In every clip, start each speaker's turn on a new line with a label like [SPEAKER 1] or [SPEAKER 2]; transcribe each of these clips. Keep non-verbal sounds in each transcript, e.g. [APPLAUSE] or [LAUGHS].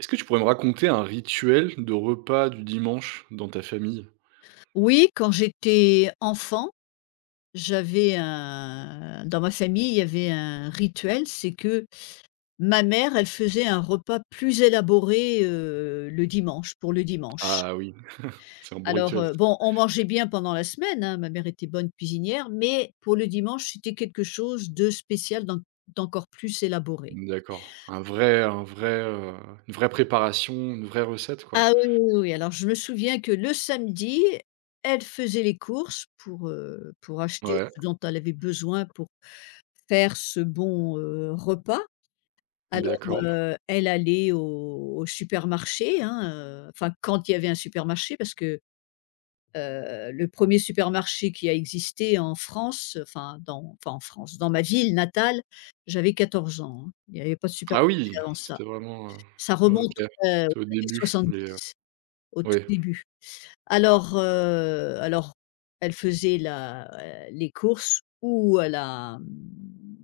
[SPEAKER 1] Est-ce que tu pourrais me raconter un rituel de repas du dimanche dans ta famille?
[SPEAKER 2] Oui, quand j'étais enfant, j'avais un dans ma famille, il y avait un rituel, c'est que ma mère, elle faisait un repas plus élaboré, le dimanche pour le dimanche.
[SPEAKER 1] Ah oui, c'est un bon rituel ça.
[SPEAKER 2] Bon, on mangeait bien pendant la semaine, hein, ma mère était bonne cuisinière, mais pour le dimanche, c'était quelque chose de spécial, d'encore plus élaboré.
[SPEAKER 1] D'accord. Une vraie préparation, une vraie recette quoi?
[SPEAKER 2] Ah oui, oui, oui, oui. Alors je me souviens que le samedi, elle faisait les courses pour acheter
[SPEAKER 1] Ouais,
[SPEAKER 2] ce dont elle avait besoin pour faire ce bon repas.
[SPEAKER 1] d'accord.
[SPEAKER 2] Elle allait au supermarché, hein, enfin quand il y avait un supermarché parce que, le premier supermarché qui a existé en France, enfin dans pas en France, dans ma ville natale, j'avais 14 ans, hein. Il n'y avait pas de supermarché
[SPEAKER 1] Ah oui,
[SPEAKER 2] avant ça.
[SPEAKER 1] c'était vraiment,
[SPEAKER 2] Ça
[SPEAKER 1] OK.
[SPEAKER 2] remonte, heu, aux
[SPEAKER 1] C'était au
[SPEAKER 2] années
[SPEAKER 1] début les,
[SPEAKER 2] 70, au tout
[SPEAKER 1] oui,
[SPEAKER 2] début. Alors elle faisait les courses ou à la, mmh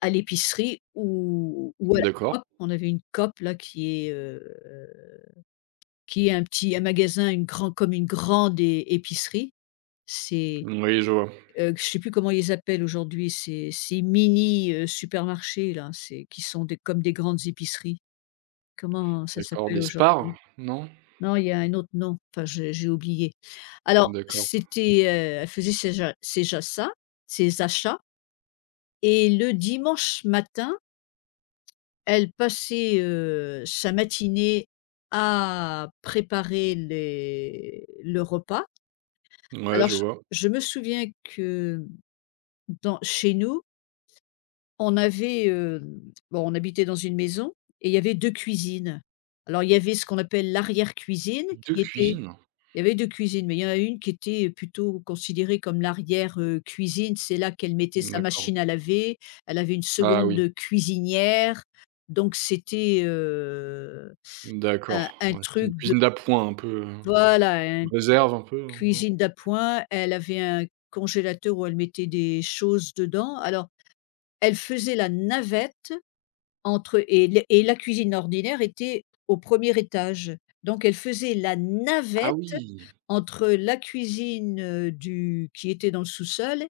[SPEAKER 2] à l'épicerie ou à la
[SPEAKER 1] d'accord.
[SPEAKER 2] on avait une cop là qui est un magasin, une grand comme une grande é épicerie. C'est,
[SPEAKER 1] Oui, je vois.
[SPEAKER 2] je sais plus comment ils appellent aujourd'hui, ces mini, supermarchés là, c'est qui sont des comme des grandes épiceries. Comment ça
[SPEAKER 1] D'accord,
[SPEAKER 2] s'appelle
[SPEAKER 1] des spars?
[SPEAKER 2] aujourd'hui?
[SPEAKER 1] Non?
[SPEAKER 2] Non, il y a un autre nom, enfin j'ai oublié. Alors
[SPEAKER 1] D'accord.
[SPEAKER 2] c'était, heu, elle faisait ses jachats ses achats. Et le dimanche matin elle passait, sa matinée à préparer les le repas.
[SPEAKER 1] Ouais,
[SPEAKER 2] Alors
[SPEAKER 1] je
[SPEAKER 2] je
[SPEAKER 1] vois.
[SPEAKER 2] je me souviens que dans chez nous, on avait, bon, on habitait dans une maison et il y avait 2 cuisines. Alors il y avait ce qu'on appelle l'arrière-cuisine
[SPEAKER 1] 2
[SPEAKER 2] qui était
[SPEAKER 1] cuisines?
[SPEAKER 2] il y avait 2 cuisines, mais il y en a une qui était plutôt considérée comme l'arrière, cuisine. C'est là qu'elle mettait sa
[SPEAKER 1] D'accord.
[SPEAKER 2] machine à laver. Elle avait une
[SPEAKER 1] Ah oui,
[SPEAKER 2] seconde cuisinière, donc
[SPEAKER 1] d'accord.
[SPEAKER 2] un
[SPEAKER 1] Ouais, c'est
[SPEAKER 2] truc
[SPEAKER 1] une
[SPEAKER 2] de
[SPEAKER 1] cuisine d'appoint un peu,
[SPEAKER 2] voilà, une petite
[SPEAKER 1] réserve un peu, hein, non?
[SPEAKER 2] cuisine d'appoint. Elle avait un congélateur où elle mettait des choses dedans. Alors, elle faisait la navette entre et l et la cuisine ordinaire était au premier étage. Donc elle faisait la
[SPEAKER 1] Ah
[SPEAKER 2] navette
[SPEAKER 1] oui!
[SPEAKER 2] entre la cuisine, du qui était dans le sous-sol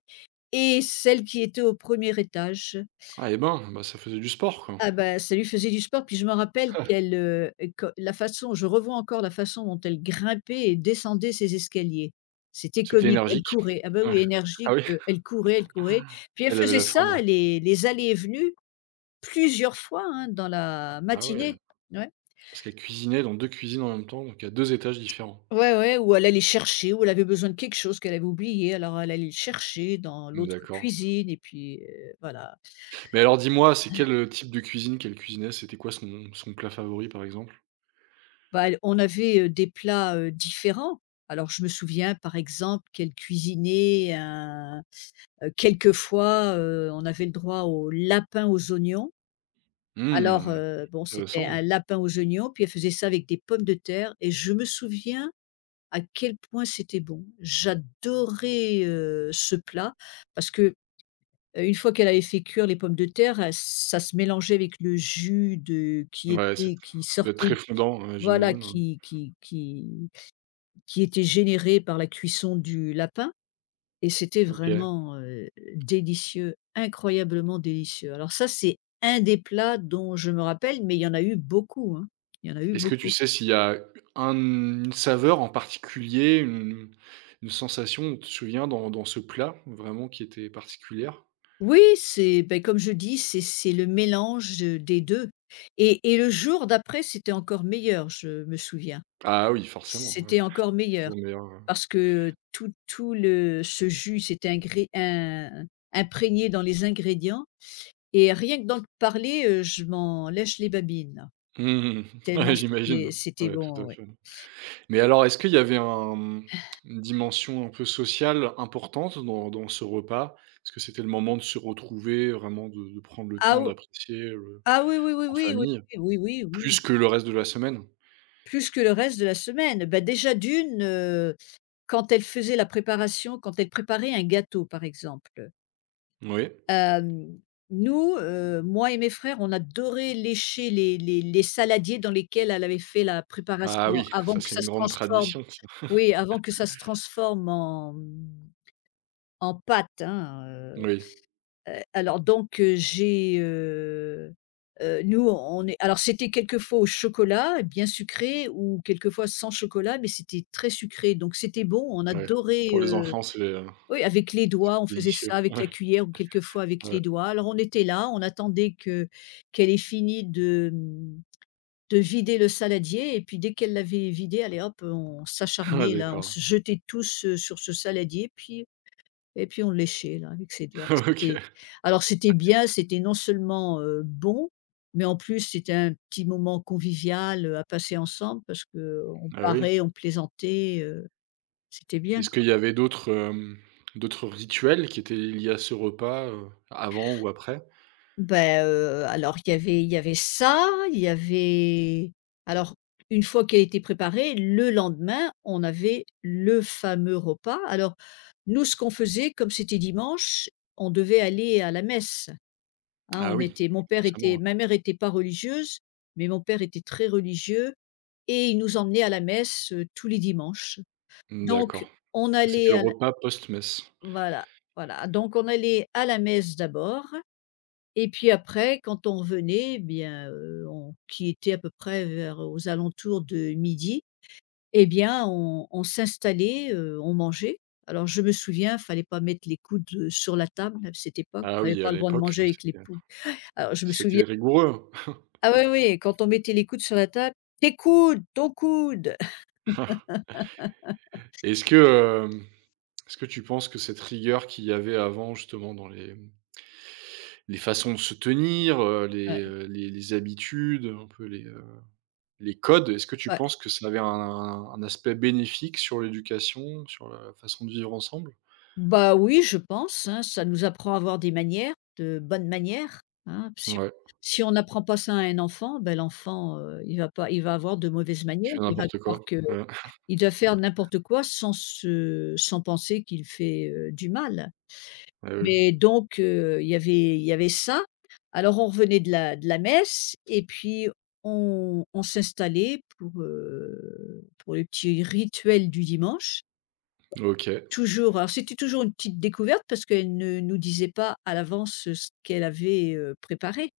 [SPEAKER 2] et celle qui était au premier étage.
[SPEAKER 1] Ah et ben, bah, ça faisait du sport, quoi.
[SPEAKER 2] Ah bah, ça lui faisait du sport, puis je me rappelle
[SPEAKER 1] Ah,
[SPEAKER 2] que la façon je revois encore la façon dont elle grimpait et descendait ses escaliers. C'était
[SPEAKER 1] c'était
[SPEAKER 2] comique, elle
[SPEAKER 1] énergique.
[SPEAKER 2] courait, ah bah,
[SPEAKER 1] Ouais.
[SPEAKER 2] oui,
[SPEAKER 1] Ah
[SPEAKER 2] énergique,
[SPEAKER 1] oui?
[SPEAKER 2] elle courait, puis elle
[SPEAKER 1] Elle avait
[SPEAKER 2] faisait
[SPEAKER 1] la
[SPEAKER 2] ça,
[SPEAKER 1] forme?
[SPEAKER 2] les allées et venues plusieurs fois, hein, dans la
[SPEAKER 1] Ah ouais,
[SPEAKER 2] matinée. Ouais.
[SPEAKER 1] parce qu'elle cuisinait dans 2 cuisines en même temps, donc à deux étages différents.
[SPEAKER 2] Ouais, ouais, ou elle allait chercher, ou elle avait besoin de quelque chose qu'elle avait oublié, alors elle allait le chercher dans l'autre
[SPEAKER 1] D'accord.
[SPEAKER 2] cuisine et puis, voilà.
[SPEAKER 1] Mais alors dis-moi, c'est quel, type de cuisine qu'elle cuisinait? C'était quoi son plat favori, par exemple?
[SPEAKER 2] Bah, elle on avait, des plats, différents. Alors je me souviens par exemple qu'elle cuisinait un quelquefois, on avait le droit au lapin aux oignons.
[SPEAKER 1] Mmh,
[SPEAKER 2] Bon c'était
[SPEAKER 1] intéressant.
[SPEAKER 2] un lapin aux oignons, puis elle faisait ça avec des pommes de terre et je me souviens à quel point c'était bon. J'adorais ce plat parce que, une fois qu'elle avait fait cuire les pommes de terre, ça se mélangeait avec le jus de qui
[SPEAKER 1] Ouais, c'est ça
[SPEAKER 2] était qui
[SPEAKER 1] doit être
[SPEAKER 2] sortait
[SPEAKER 1] très fondant, ouais,
[SPEAKER 2] voilà
[SPEAKER 1] j'imagine, ouais.
[SPEAKER 2] qui était généré par la cuisson du lapin et c'était
[SPEAKER 1] OK.
[SPEAKER 2] vraiment délicieux, incroyablement délicieux. Alors ça, c'est un des plats dont je me rappelle, mais il y en a eu beaucoup, hein. Il y en a eu
[SPEAKER 1] Est-ce que tu
[SPEAKER 2] beaucoup.
[SPEAKER 1] sais s'il y a un une saveur en particulier, une sensation, tu te souviens, dans ce plat, vraiment qui était particulière?
[SPEAKER 2] Oui, c'est beh, comme je dis, c'est le mélange, des 2. Et le jour d'après, c'était encore meilleur, je me souviens.
[SPEAKER 1] Ah oui, forcément, ouais.
[SPEAKER 2] C'était encore meilleur
[SPEAKER 1] Toujours meilleur, ouais.
[SPEAKER 2] parce que tout le ce jus s'était ingré in imprégné dans les ingrédients. Et rien que d'en parler, je m'en lèche les babines,
[SPEAKER 1] Mmh. [LAUGHS]
[SPEAKER 2] tellement
[SPEAKER 1] Ouais, j'imagine.
[SPEAKER 2] c'était
[SPEAKER 1] Ouais, tout à
[SPEAKER 2] bon, ouais.
[SPEAKER 1] fait. Mais alors, est-ce qu'il y avait un, mmh, une dimension un peu sociale importante dans ce repas? Est-ce que c'était le moment de se retrouver, vraiment de prendre le
[SPEAKER 2] Ah
[SPEAKER 1] temps
[SPEAKER 2] ou
[SPEAKER 1] d'apprécier,
[SPEAKER 2] ah oui, oui, oui,
[SPEAKER 1] en
[SPEAKER 2] oui, oui,
[SPEAKER 1] famille,
[SPEAKER 2] oui, oui,
[SPEAKER 1] plus
[SPEAKER 2] oui,
[SPEAKER 1] que le reste de la semaine?
[SPEAKER 2] plus que le reste de la semaine. Bah, déjà d'une, quand elle faisait la préparation, quand elle préparait un gâteau, par exemple,
[SPEAKER 1] Oui.
[SPEAKER 2] hem, nous, moi et mes frères, on adorait lécher les saladiers dans lesquels elle avait fait la
[SPEAKER 1] Ah
[SPEAKER 2] préparation
[SPEAKER 1] oui,
[SPEAKER 2] avant
[SPEAKER 1] ça
[SPEAKER 2] que
[SPEAKER 1] c'est
[SPEAKER 2] ça
[SPEAKER 1] une
[SPEAKER 2] se
[SPEAKER 1] grande
[SPEAKER 2] transforme
[SPEAKER 1] tradition ça.
[SPEAKER 2] oui, avant que ça se transforme en pâte, hein,
[SPEAKER 1] Oui,
[SPEAKER 2] J'ai, nous on est alors c'était quelquefois au chocolat, bien sucré ou quelquefois sans chocolat, mais c'était très sucré donc c'était bon. On
[SPEAKER 1] ouais.
[SPEAKER 2] adorait,
[SPEAKER 1] Pour les
[SPEAKER 2] heu
[SPEAKER 1] enfants,
[SPEAKER 2] oui avec les doigts, on
[SPEAKER 1] c'est
[SPEAKER 2] faisait
[SPEAKER 1] délicieux.
[SPEAKER 2] ça avec
[SPEAKER 1] Ouais,
[SPEAKER 2] la cuillère ou quelquefois avec les
[SPEAKER 1] ouais.
[SPEAKER 2] doigts. Alors on était là, on attendait que qu'elle ait fini de vider le saladier et puis dès qu'elle l'avait vidé, allez hop, on
[SPEAKER 1] [LAUGHS] Ouais,
[SPEAKER 2] s'acharnait là, on
[SPEAKER 1] d'accord.
[SPEAKER 2] se jetait tous, sur ce saladier puis et puis on le léchait là avec ses doigts.
[SPEAKER 1] [LAUGHS] OK.
[SPEAKER 2] C'était bien, c'était non seulement, bon, mais en plus c'était un petit moment convivial, à passer ensemble parce que on
[SPEAKER 1] Ah oui.
[SPEAKER 2] parait, on plaisantait, c'était bien.
[SPEAKER 1] Est-ce qu'il y avait d'autres, d'autres rituels qui étaient liés à ce repas, avant ou après?
[SPEAKER 2] Bah, alors il y avait ça, il y avait alors une fois qu'elle était préparée, le lendemain, on avait le fameux repas. Alors nous, ce qu'on faisait, comme c'était dimanche, on devait aller à la messe. Hein,
[SPEAKER 1] Ah
[SPEAKER 2] on
[SPEAKER 1] oui,
[SPEAKER 2] était mon père
[SPEAKER 1] forcément,
[SPEAKER 2] était
[SPEAKER 1] hein.
[SPEAKER 2] ma mère était pas religieuse, mais mon père était très religieux et il nous emmenait à la messe, tous les dimanches. Donc
[SPEAKER 1] D'accord.
[SPEAKER 2] on
[SPEAKER 1] C'était
[SPEAKER 2] allait
[SPEAKER 1] le
[SPEAKER 2] à la
[SPEAKER 1] repas post-messe.
[SPEAKER 2] voilà, voilà, donc on allait à la messe d'abord et puis après quand on revenait, eh bien, on qui était à peu près vers aux alentours de midi, eh bien on s'installait, on mangeait. Alors je me souviens, fallait pas mettre les coudes, sur la table à cette époque,
[SPEAKER 1] Ah
[SPEAKER 2] on n'avait
[SPEAKER 1] oui, à
[SPEAKER 2] pas le droit de
[SPEAKER 1] l'époque,
[SPEAKER 2] manger avec les
[SPEAKER 1] c'était
[SPEAKER 2] poux. Alors je me souviens
[SPEAKER 1] c'était rigoureux.
[SPEAKER 2] ah oui, oui, quand on mettait les coudes sur la table: «Tes coudes, ton coude!» [LAUGHS]
[SPEAKER 1] [LAUGHS] Est-ce que, hem, est-ce que tu penses que cette rigueur qu'il y avait avant justement dans les façons de se tenir,
[SPEAKER 2] Ouais.
[SPEAKER 1] les habitudes, un peu les codes, est-ce que tu
[SPEAKER 2] Ouais.
[SPEAKER 1] penses que ça avait un aspect bénéfique sur l'éducation, sur la façon de vivre ensemble?
[SPEAKER 2] Bah oui, je pense, hein, ça nous apprend à avoir des manières, de bonnes manières, hein. Si
[SPEAKER 1] Ouais.
[SPEAKER 2] si on n'apprend pas ça à un enfant, ben l'enfant, il va pas il va avoir de mauvaises manières.
[SPEAKER 1] Je fais
[SPEAKER 2] Il va
[SPEAKER 1] n'importe
[SPEAKER 2] croire
[SPEAKER 1] quoi.
[SPEAKER 2] que
[SPEAKER 1] Ouais.
[SPEAKER 2] il doit faire n'importe quoi sans penser qu'il fait, du mal.
[SPEAKER 1] Eh
[SPEAKER 2] Mais
[SPEAKER 1] oui.
[SPEAKER 2] donc il y avait ça. Alors on revenait de la messe et puis on s'installait pour le petit rituel du dimanche.
[SPEAKER 1] OK.
[SPEAKER 2] Toujours alors c'était toujours une petite découverte parce qu'elle ne nous disait pas à l'avance, ce qu'elle avait, préparé.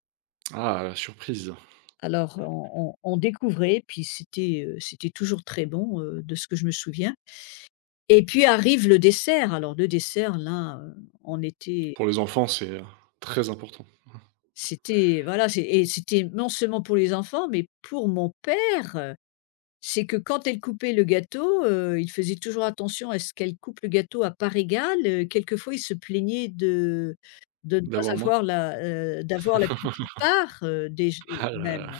[SPEAKER 1] Ah, la surprise.
[SPEAKER 2] Alors on découvrait puis c'était, c'était toujours très bon, de ce que je me souviens et puis arrive le dessert. Alors le dessert là, on était
[SPEAKER 1] Pour les enfants, c'est, très important
[SPEAKER 2] C'était voilà, c'était non seulement pour les enfants, mais pour mon père, c'est que quand elle coupait le gâteau, il faisait toujours attention à ce qu'elle coupe le gâteau à parts égales, quelquefois il se plaignait de ne pas
[SPEAKER 1] d'avoir moins.
[SPEAKER 2] avoir la, d'avoir la plus petite
[SPEAKER 1] [LAUGHS]
[SPEAKER 2] part, déj
[SPEAKER 1] Ah là là.
[SPEAKER 2] même.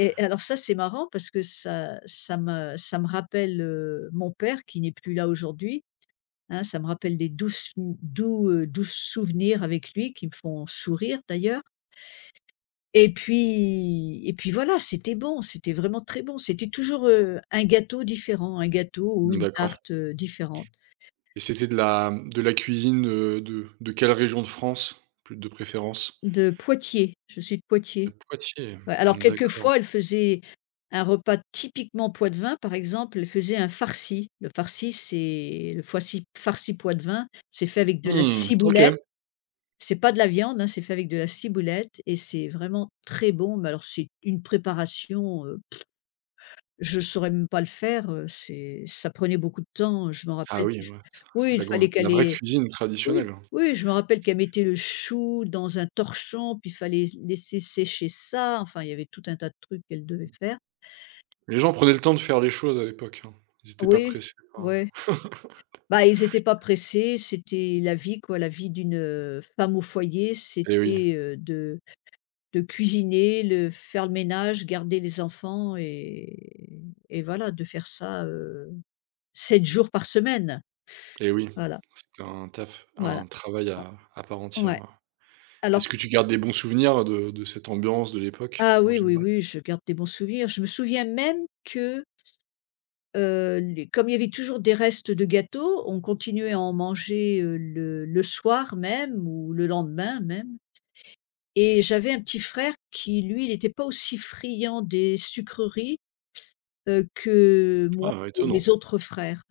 [SPEAKER 1] [LAUGHS]
[SPEAKER 2] alors ça, c'est marrant parce que ça me rappelle, mon père qui n'est plus là aujourd'hui, hein, ça me rappelle des doux souvenirs avec lui qui me font sourire d'ailleurs. Et puis et puis voilà, c'était bon, c'était vraiment très bon. C'était toujours, un gâteau différent, un gâteau ou
[SPEAKER 1] Mmh,
[SPEAKER 2] une
[SPEAKER 1] d'accord
[SPEAKER 2] tarte, différente.
[SPEAKER 1] et c'était de la cuisine, de quelle région de France, plus de préférence?
[SPEAKER 2] De Poitiers, je suis de
[SPEAKER 1] De
[SPEAKER 2] Poitiers.
[SPEAKER 1] Poitiers.
[SPEAKER 2] Ouais, alors
[SPEAKER 1] D'accord.
[SPEAKER 2] quelquefois, elle faisait un repas typiquement poitevin, par exemple, elle faisait un farci. Le farci, c'est le foici farci poitevin, c'est fait avec de la
[SPEAKER 1] Mmh, OK.
[SPEAKER 2] ciboulette, c'est pas de la viande, hein, c'est fait avec de la ciboulette et c'est vraiment très bon, mais alors c'est une préparation, je saurais même pas le faire, c'est ça prenait beaucoup de temps, je me
[SPEAKER 1] Ah
[SPEAKER 2] rappelle
[SPEAKER 1] oui,
[SPEAKER 2] qu'il f
[SPEAKER 1] ouais, ça
[SPEAKER 2] oui,
[SPEAKER 1] c'est de
[SPEAKER 2] il
[SPEAKER 1] la grande
[SPEAKER 2] fallait
[SPEAKER 1] de
[SPEAKER 2] qu'elle
[SPEAKER 1] la vraie
[SPEAKER 2] ait
[SPEAKER 1] cuisine
[SPEAKER 2] oui,
[SPEAKER 1] traditionnelle, hein.
[SPEAKER 2] oui, je me rappelle qu'elle mettait le chou dans un torchon, puis il fallait s laisser sécher ça, enfin, il y avait tout un tas de trucs qu'elle devait faire.
[SPEAKER 1] Les gens prenaient le temps de faire les choses à l'époque, hein. Ils n'étaient pas
[SPEAKER 2] Oui,
[SPEAKER 1] pressés par
[SPEAKER 2] ouais. Bah, ils étaient pas pressés, c'était la vie, quoi, la vie d'une, femme au foyer,
[SPEAKER 1] eh oui,
[SPEAKER 2] c'était, heu, de cuisiner, le faire le ménage, garder les enfants et voilà, de faire ça, 7 jours par semaine.
[SPEAKER 1] eh oui.
[SPEAKER 2] Voilà.
[SPEAKER 1] C'était un taf,
[SPEAKER 2] Voilà.
[SPEAKER 1] un travail à part
[SPEAKER 2] En
[SPEAKER 1] entière,
[SPEAKER 2] ouais.
[SPEAKER 1] ouais.
[SPEAKER 2] Alors
[SPEAKER 1] Est-ce que tu gardes des bons souvenirs de cette ambiance de l'époque,
[SPEAKER 2] ah
[SPEAKER 1] en
[SPEAKER 2] oui, oui,
[SPEAKER 1] général?
[SPEAKER 2] oui, je garde des bons souvenirs. Je me souviens même que, les comme il y avait toujours des restes de gâteaux, on continuait à en manger, heu, le soir même ou le lendemain même et j'avais un petit frère qui, lui, il n'était pas aussi friand des sucreries, que moi
[SPEAKER 1] Ah ouais,
[SPEAKER 2] et
[SPEAKER 1] étonnant.
[SPEAKER 2] mes autres frères.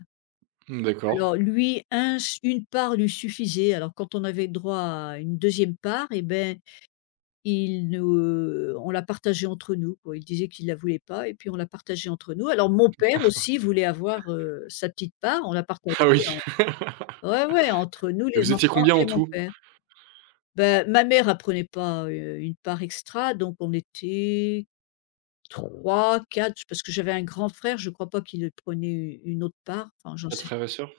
[SPEAKER 1] Mmh, d'accord.
[SPEAKER 2] Alors lui, un une part lui suffisait. Alors quand on avait droit à une deuxième part et ben, Il ne on l'a partagée entre nous, quoi. Il disait qu'il la voulait pas et puis on l'a partagée entre nous. Alors mon père aussi voulait avoir, sa petite part, on l'a partagée
[SPEAKER 1] [LAUGHS] Ah oui.
[SPEAKER 2] en
[SPEAKER 1] [LAUGHS]
[SPEAKER 2] ouais, ouais, entre nous
[SPEAKER 1] Et
[SPEAKER 2] les
[SPEAKER 1] vous étiez
[SPEAKER 2] enfants
[SPEAKER 1] combien en
[SPEAKER 2] et mon
[SPEAKER 1] tout?
[SPEAKER 2] père. Bah, ma mère, apprenait pas, une part extra, donc on était trois, quatre, parce que j'avais un grand frère, je crois pas qu'il prenait une autre part, enfin j'en
[SPEAKER 1] 4
[SPEAKER 2] sais
[SPEAKER 1] frères et sœurs?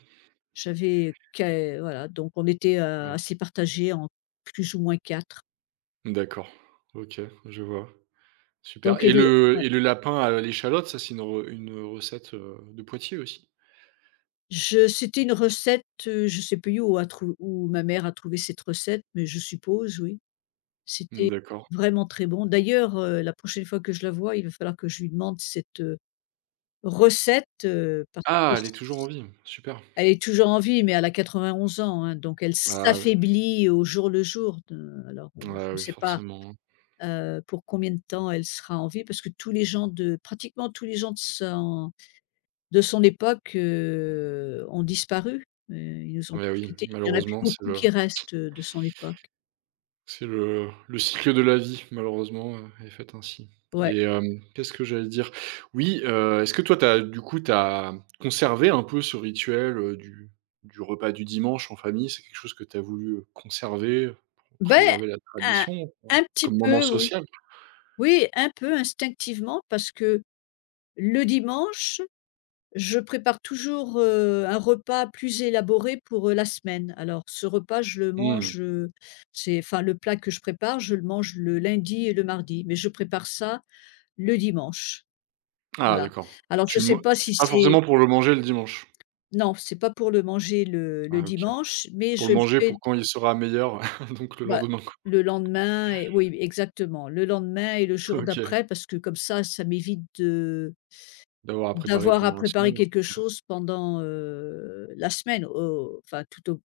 [SPEAKER 2] j'avais que voilà, donc on était,
[SPEAKER 1] Ouais.
[SPEAKER 2] assez partagés en plus ou moins 4.
[SPEAKER 1] D'accord. OK, je vois. Super
[SPEAKER 2] Donc évidemment.
[SPEAKER 1] et le lapin à l'échalote, ça, c'est une re une recette, de Poitiers aussi?
[SPEAKER 2] Je C'était une recette, je sais plus où a trou où ma mère a trouvé cette recette, mais je suppose oui.
[SPEAKER 1] Mmh,
[SPEAKER 2] C'était
[SPEAKER 1] d'accord.
[SPEAKER 2] vraiment très bon. D'ailleurs, la prochaine fois que je la vois, il va falloir que je lui demande cette, recette, parce que
[SPEAKER 1] Ah, elle est toujours en
[SPEAKER 2] s
[SPEAKER 1] vie? Super.
[SPEAKER 2] elle est toujours en vie, mais elle a 91 ans, hein, donc elle
[SPEAKER 1] Ah oui.
[SPEAKER 2] s'affaiblit au jour le jour de alors, je
[SPEAKER 1] Ah
[SPEAKER 2] ne
[SPEAKER 1] oui,
[SPEAKER 2] sais pas,
[SPEAKER 1] forcément, hein.
[SPEAKER 2] pour combien de temps elle sera en vie parce que tous les gens de pratiquement tous les gens de son époque, ont disparu. Ils nous ont
[SPEAKER 1] Ouais,
[SPEAKER 2] tous
[SPEAKER 1] oui,
[SPEAKER 2] quittés. Il n'y en a plus
[SPEAKER 1] malheureusement, c'est
[SPEAKER 2] beaucoup
[SPEAKER 1] le.
[SPEAKER 2] qui restent, de son époque.
[SPEAKER 1] C'est le cycle de la vie malheureusement, est fait ainsi
[SPEAKER 2] Ouais.
[SPEAKER 1] et qu'est-ce que j'allais dire? Oui, est-ce que toi t'as du coup tu as conservé un peu ce rituel, du repas du dimanche en famille? C'est quelque chose que tu as voulu, conserver, pour
[SPEAKER 2] Ben,
[SPEAKER 1] préserver la
[SPEAKER 2] un
[SPEAKER 1] tradition, quoi?
[SPEAKER 2] un petit
[SPEAKER 1] Comme moment
[SPEAKER 2] peu, oui.
[SPEAKER 1] social?
[SPEAKER 2] Oui, un peu instinctivement parce que le dimanche, je prépare toujours, un repas plus élaboré pour, la semaine. Alors ce repas, je le
[SPEAKER 1] Mmh.
[SPEAKER 2] mange, c'est enfin le plat que je prépare, je le mange le lundi et le mardi, mais je prépare ça le dimanche.
[SPEAKER 1] Ah
[SPEAKER 2] Voilà.
[SPEAKER 1] d'accord.
[SPEAKER 2] Alors je
[SPEAKER 1] Tu
[SPEAKER 2] ne
[SPEAKER 1] le
[SPEAKER 2] sais
[SPEAKER 1] man
[SPEAKER 2] pas si
[SPEAKER 1] Pas
[SPEAKER 2] c'est.
[SPEAKER 1] forcément pour le manger le dimanche?
[SPEAKER 2] Non, c'est pas pour le manger le
[SPEAKER 1] Ah OK.
[SPEAKER 2] dimanche, mais
[SPEAKER 1] Pour
[SPEAKER 2] je
[SPEAKER 1] le
[SPEAKER 2] le
[SPEAKER 1] manger pour
[SPEAKER 2] fais,
[SPEAKER 1] quand il sera meilleur. [LAUGHS] Donc le
[SPEAKER 2] bah,
[SPEAKER 1] lendemain, quoi.
[SPEAKER 2] le lendemain et oui, exactement, le lendemain et le jour
[SPEAKER 1] OK.
[SPEAKER 2] d'après parce que comme ça m'évite de
[SPEAKER 1] D'avoir à préparer
[SPEAKER 2] d'avoir à
[SPEAKER 1] pendant la
[SPEAKER 2] préparer
[SPEAKER 1] semaine?
[SPEAKER 2] quelque chose pendant, la semaine. Au enfin,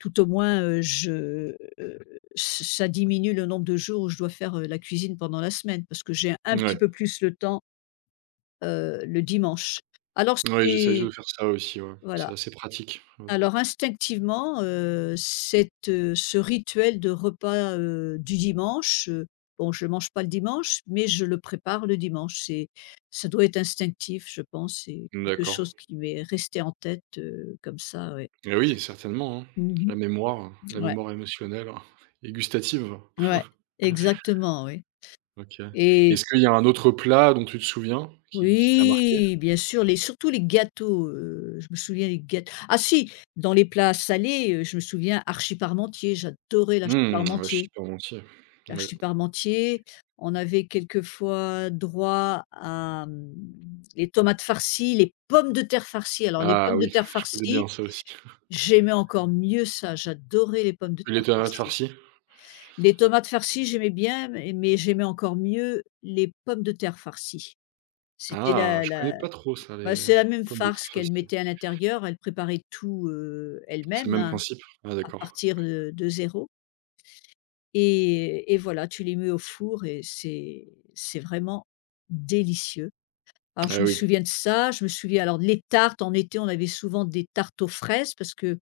[SPEAKER 2] tout au moins, ç ça diminue le nombre de jours où je dois faire, la cuisine pendant la semaine parce que j'ai un petit
[SPEAKER 1] Ouais.
[SPEAKER 2] peu plus le temps, le dimanche. Alors
[SPEAKER 1] Ouais, j'essaie
[SPEAKER 2] c'est
[SPEAKER 1] de faire ça aussi, ouais.
[SPEAKER 2] voilà.
[SPEAKER 1] C'est assez pratique, ouais.
[SPEAKER 2] Alors instinctivement, cette, ce rituel de repas, du dimanche, bon je ne mange pas le dimanche, mais je le prépare le dimanche. C'est ça doit être instinctif je pense, c'est quelque
[SPEAKER 1] D'accord.
[SPEAKER 2] chose qui m'est resté en tête, comme ça, ouais.
[SPEAKER 1] Et oui, certainement, hein.
[SPEAKER 2] Mmh.
[SPEAKER 1] La
[SPEAKER 2] Ouais,
[SPEAKER 1] mémoire émotionnelle. [LAUGHS] Et gustative.
[SPEAKER 2] ouais, exactement, oui
[SPEAKER 1] OK.
[SPEAKER 2] et
[SPEAKER 1] Est-ce qu'il y a un autre plat dont tu te souviens qui t'a marqué?
[SPEAKER 2] oui, bien sûr, les surtout les gâteaux, je me souviens des gâteaux. Ah si, dans les plats salés, je me souviens, Archie Parmentier, j'adorais l'Archie
[SPEAKER 1] Mmh, le
[SPEAKER 2] Parmentier.
[SPEAKER 1] ch'ti parmentier.
[SPEAKER 2] L'Arche
[SPEAKER 1] Ouais.
[SPEAKER 2] du Parmentier. On avait quelquefois droit à, mmh, les tomates farcies, les pommes de terre farcies. Alors les
[SPEAKER 1] Ah
[SPEAKER 2] pommes de
[SPEAKER 1] oui,
[SPEAKER 2] terre
[SPEAKER 1] je connais bien
[SPEAKER 2] farcies,
[SPEAKER 1] ça aussi. [LAUGHS]
[SPEAKER 2] j'aimais encore mieux ça, j'adorais les pommes de
[SPEAKER 1] Et les
[SPEAKER 2] terre
[SPEAKER 1] tomates
[SPEAKER 2] farcies.
[SPEAKER 1] farcies?
[SPEAKER 2] Les tomates farcies, j'aimais bien, mais j'aimais encore mieux les pommes de terre farcies. C'était
[SPEAKER 1] Ah, je connais
[SPEAKER 2] la
[SPEAKER 1] pas trop ça,
[SPEAKER 2] bah,
[SPEAKER 1] les
[SPEAKER 2] c'est la même
[SPEAKER 1] pommes de
[SPEAKER 2] farce
[SPEAKER 1] terre
[SPEAKER 2] qu'elle
[SPEAKER 1] farcies.
[SPEAKER 2] mettait à l'intérieur, elle préparait tout,
[SPEAKER 1] C'est le
[SPEAKER 2] elle-même,
[SPEAKER 1] même
[SPEAKER 2] hein,
[SPEAKER 1] principe? Ah
[SPEAKER 2] à
[SPEAKER 1] d'accord.
[SPEAKER 2] partir de 0. Et voilà, tu les mets au four et c'est vraiment délicieux. Alors je
[SPEAKER 1] Ah
[SPEAKER 2] me
[SPEAKER 1] oui.
[SPEAKER 2] souviens de ça, je me souviens alors de les tartes, en été, on avait souvent des tartes aux fraises parce que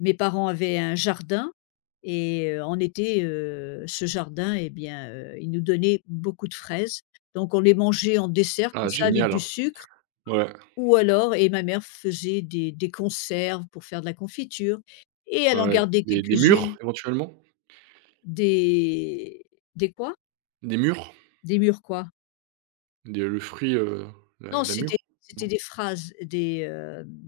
[SPEAKER 2] mes parents avaient un jardin et en été, ce jardin et bien, il nous donnait beaucoup de fraises. Donc on les mangeait en dessert comme
[SPEAKER 1] Ah
[SPEAKER 2] ça avec
[SPEAKER 1] génial.
[SPEAKER 2] du sucre
[SPEAKER 1] Ouais,
[SPEAKER 2] ou alors et ma mère faisait des conserves pour faire de la confiture et elle en
[SPEAKER 1] ouais.
[SPEAKER 2] gardait
[SPEAKER 1] Des
[SPEAKER 2] quelques-unes.
[SPEAKER 1] mûres éventuellement?
[SPEAKER 2] Des des quoi?
[SPEAKER 1] Des mûres?
[SPEAKER 2] Des murs quoi?
[SPEAKER 1] Des le fruit, la
[SPEAKER 2] Non,
[SPEAKER 1] la mûre?
[SPEAKER 2] c'était
[SPEAKER 1] Non?
[SPEAKER 2] des phrases, des, hem,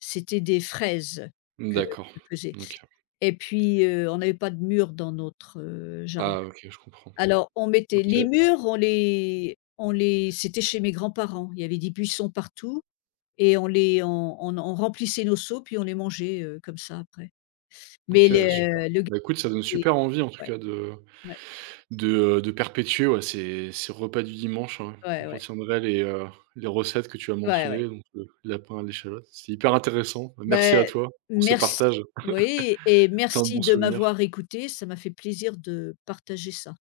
[SPEAKER 2] c'était des fraises
[SPEAKER 1] D'accord.
[SPEAKER 2] que faisait
[SPEAKER 1] OK.
[SPEAKER 2] et puis, on n'avait pas de murs dans notre, jardin.
[SPEAKER 1] Ah OK, je comprends.
[SPEAKER 2] Alors on mettait
[SPEAKER 1] OK,
[SPEAKER 2] les murs, on les c'était chez mes grands-parents, il y avait des buissons partout et on les on remplissait nos seaux puis on les mangeait, comme ça après. Mais
[SPEAKER 1] OK, super.
[SPEAKER 2] les le gâté
[SPEAKER 1] Bah, écoute, ça donne super envie en tout
[SPEAKER 2] ouais,
[SPEAKER 1] cas
[SPEAKER 2] ouais,
[SPEAKER 1] de, de perpétuer, ouais, ces ces repas du dimanche, hein. Je
[SPEAKER 2] ouais, ouais,
[SPEAKER 1] retiendrai les recettes que tu as
[SPEAKER 2] ouais, ouais.
[SPEAKER 1] mentionnées, donc le lapin à l'échalote. C'était hyper intéressant. Merci à
[SPEAKER 2] Ben
[SPEAKER 1] toi pour ce
[SPEAKER 2] merci
[SPEAKER 1] partage,
[SPEAKER 2] oui et
[SPEAKER 1] plein de
[SPEAKER 2] merci
[SPEAKER 1] bons
[SPEAKER 2] de
[SPEAKER 1] souvenirs.
[SPEAKER 2] m'avoir écoutée, ça m'a fait plaisir de partager ça.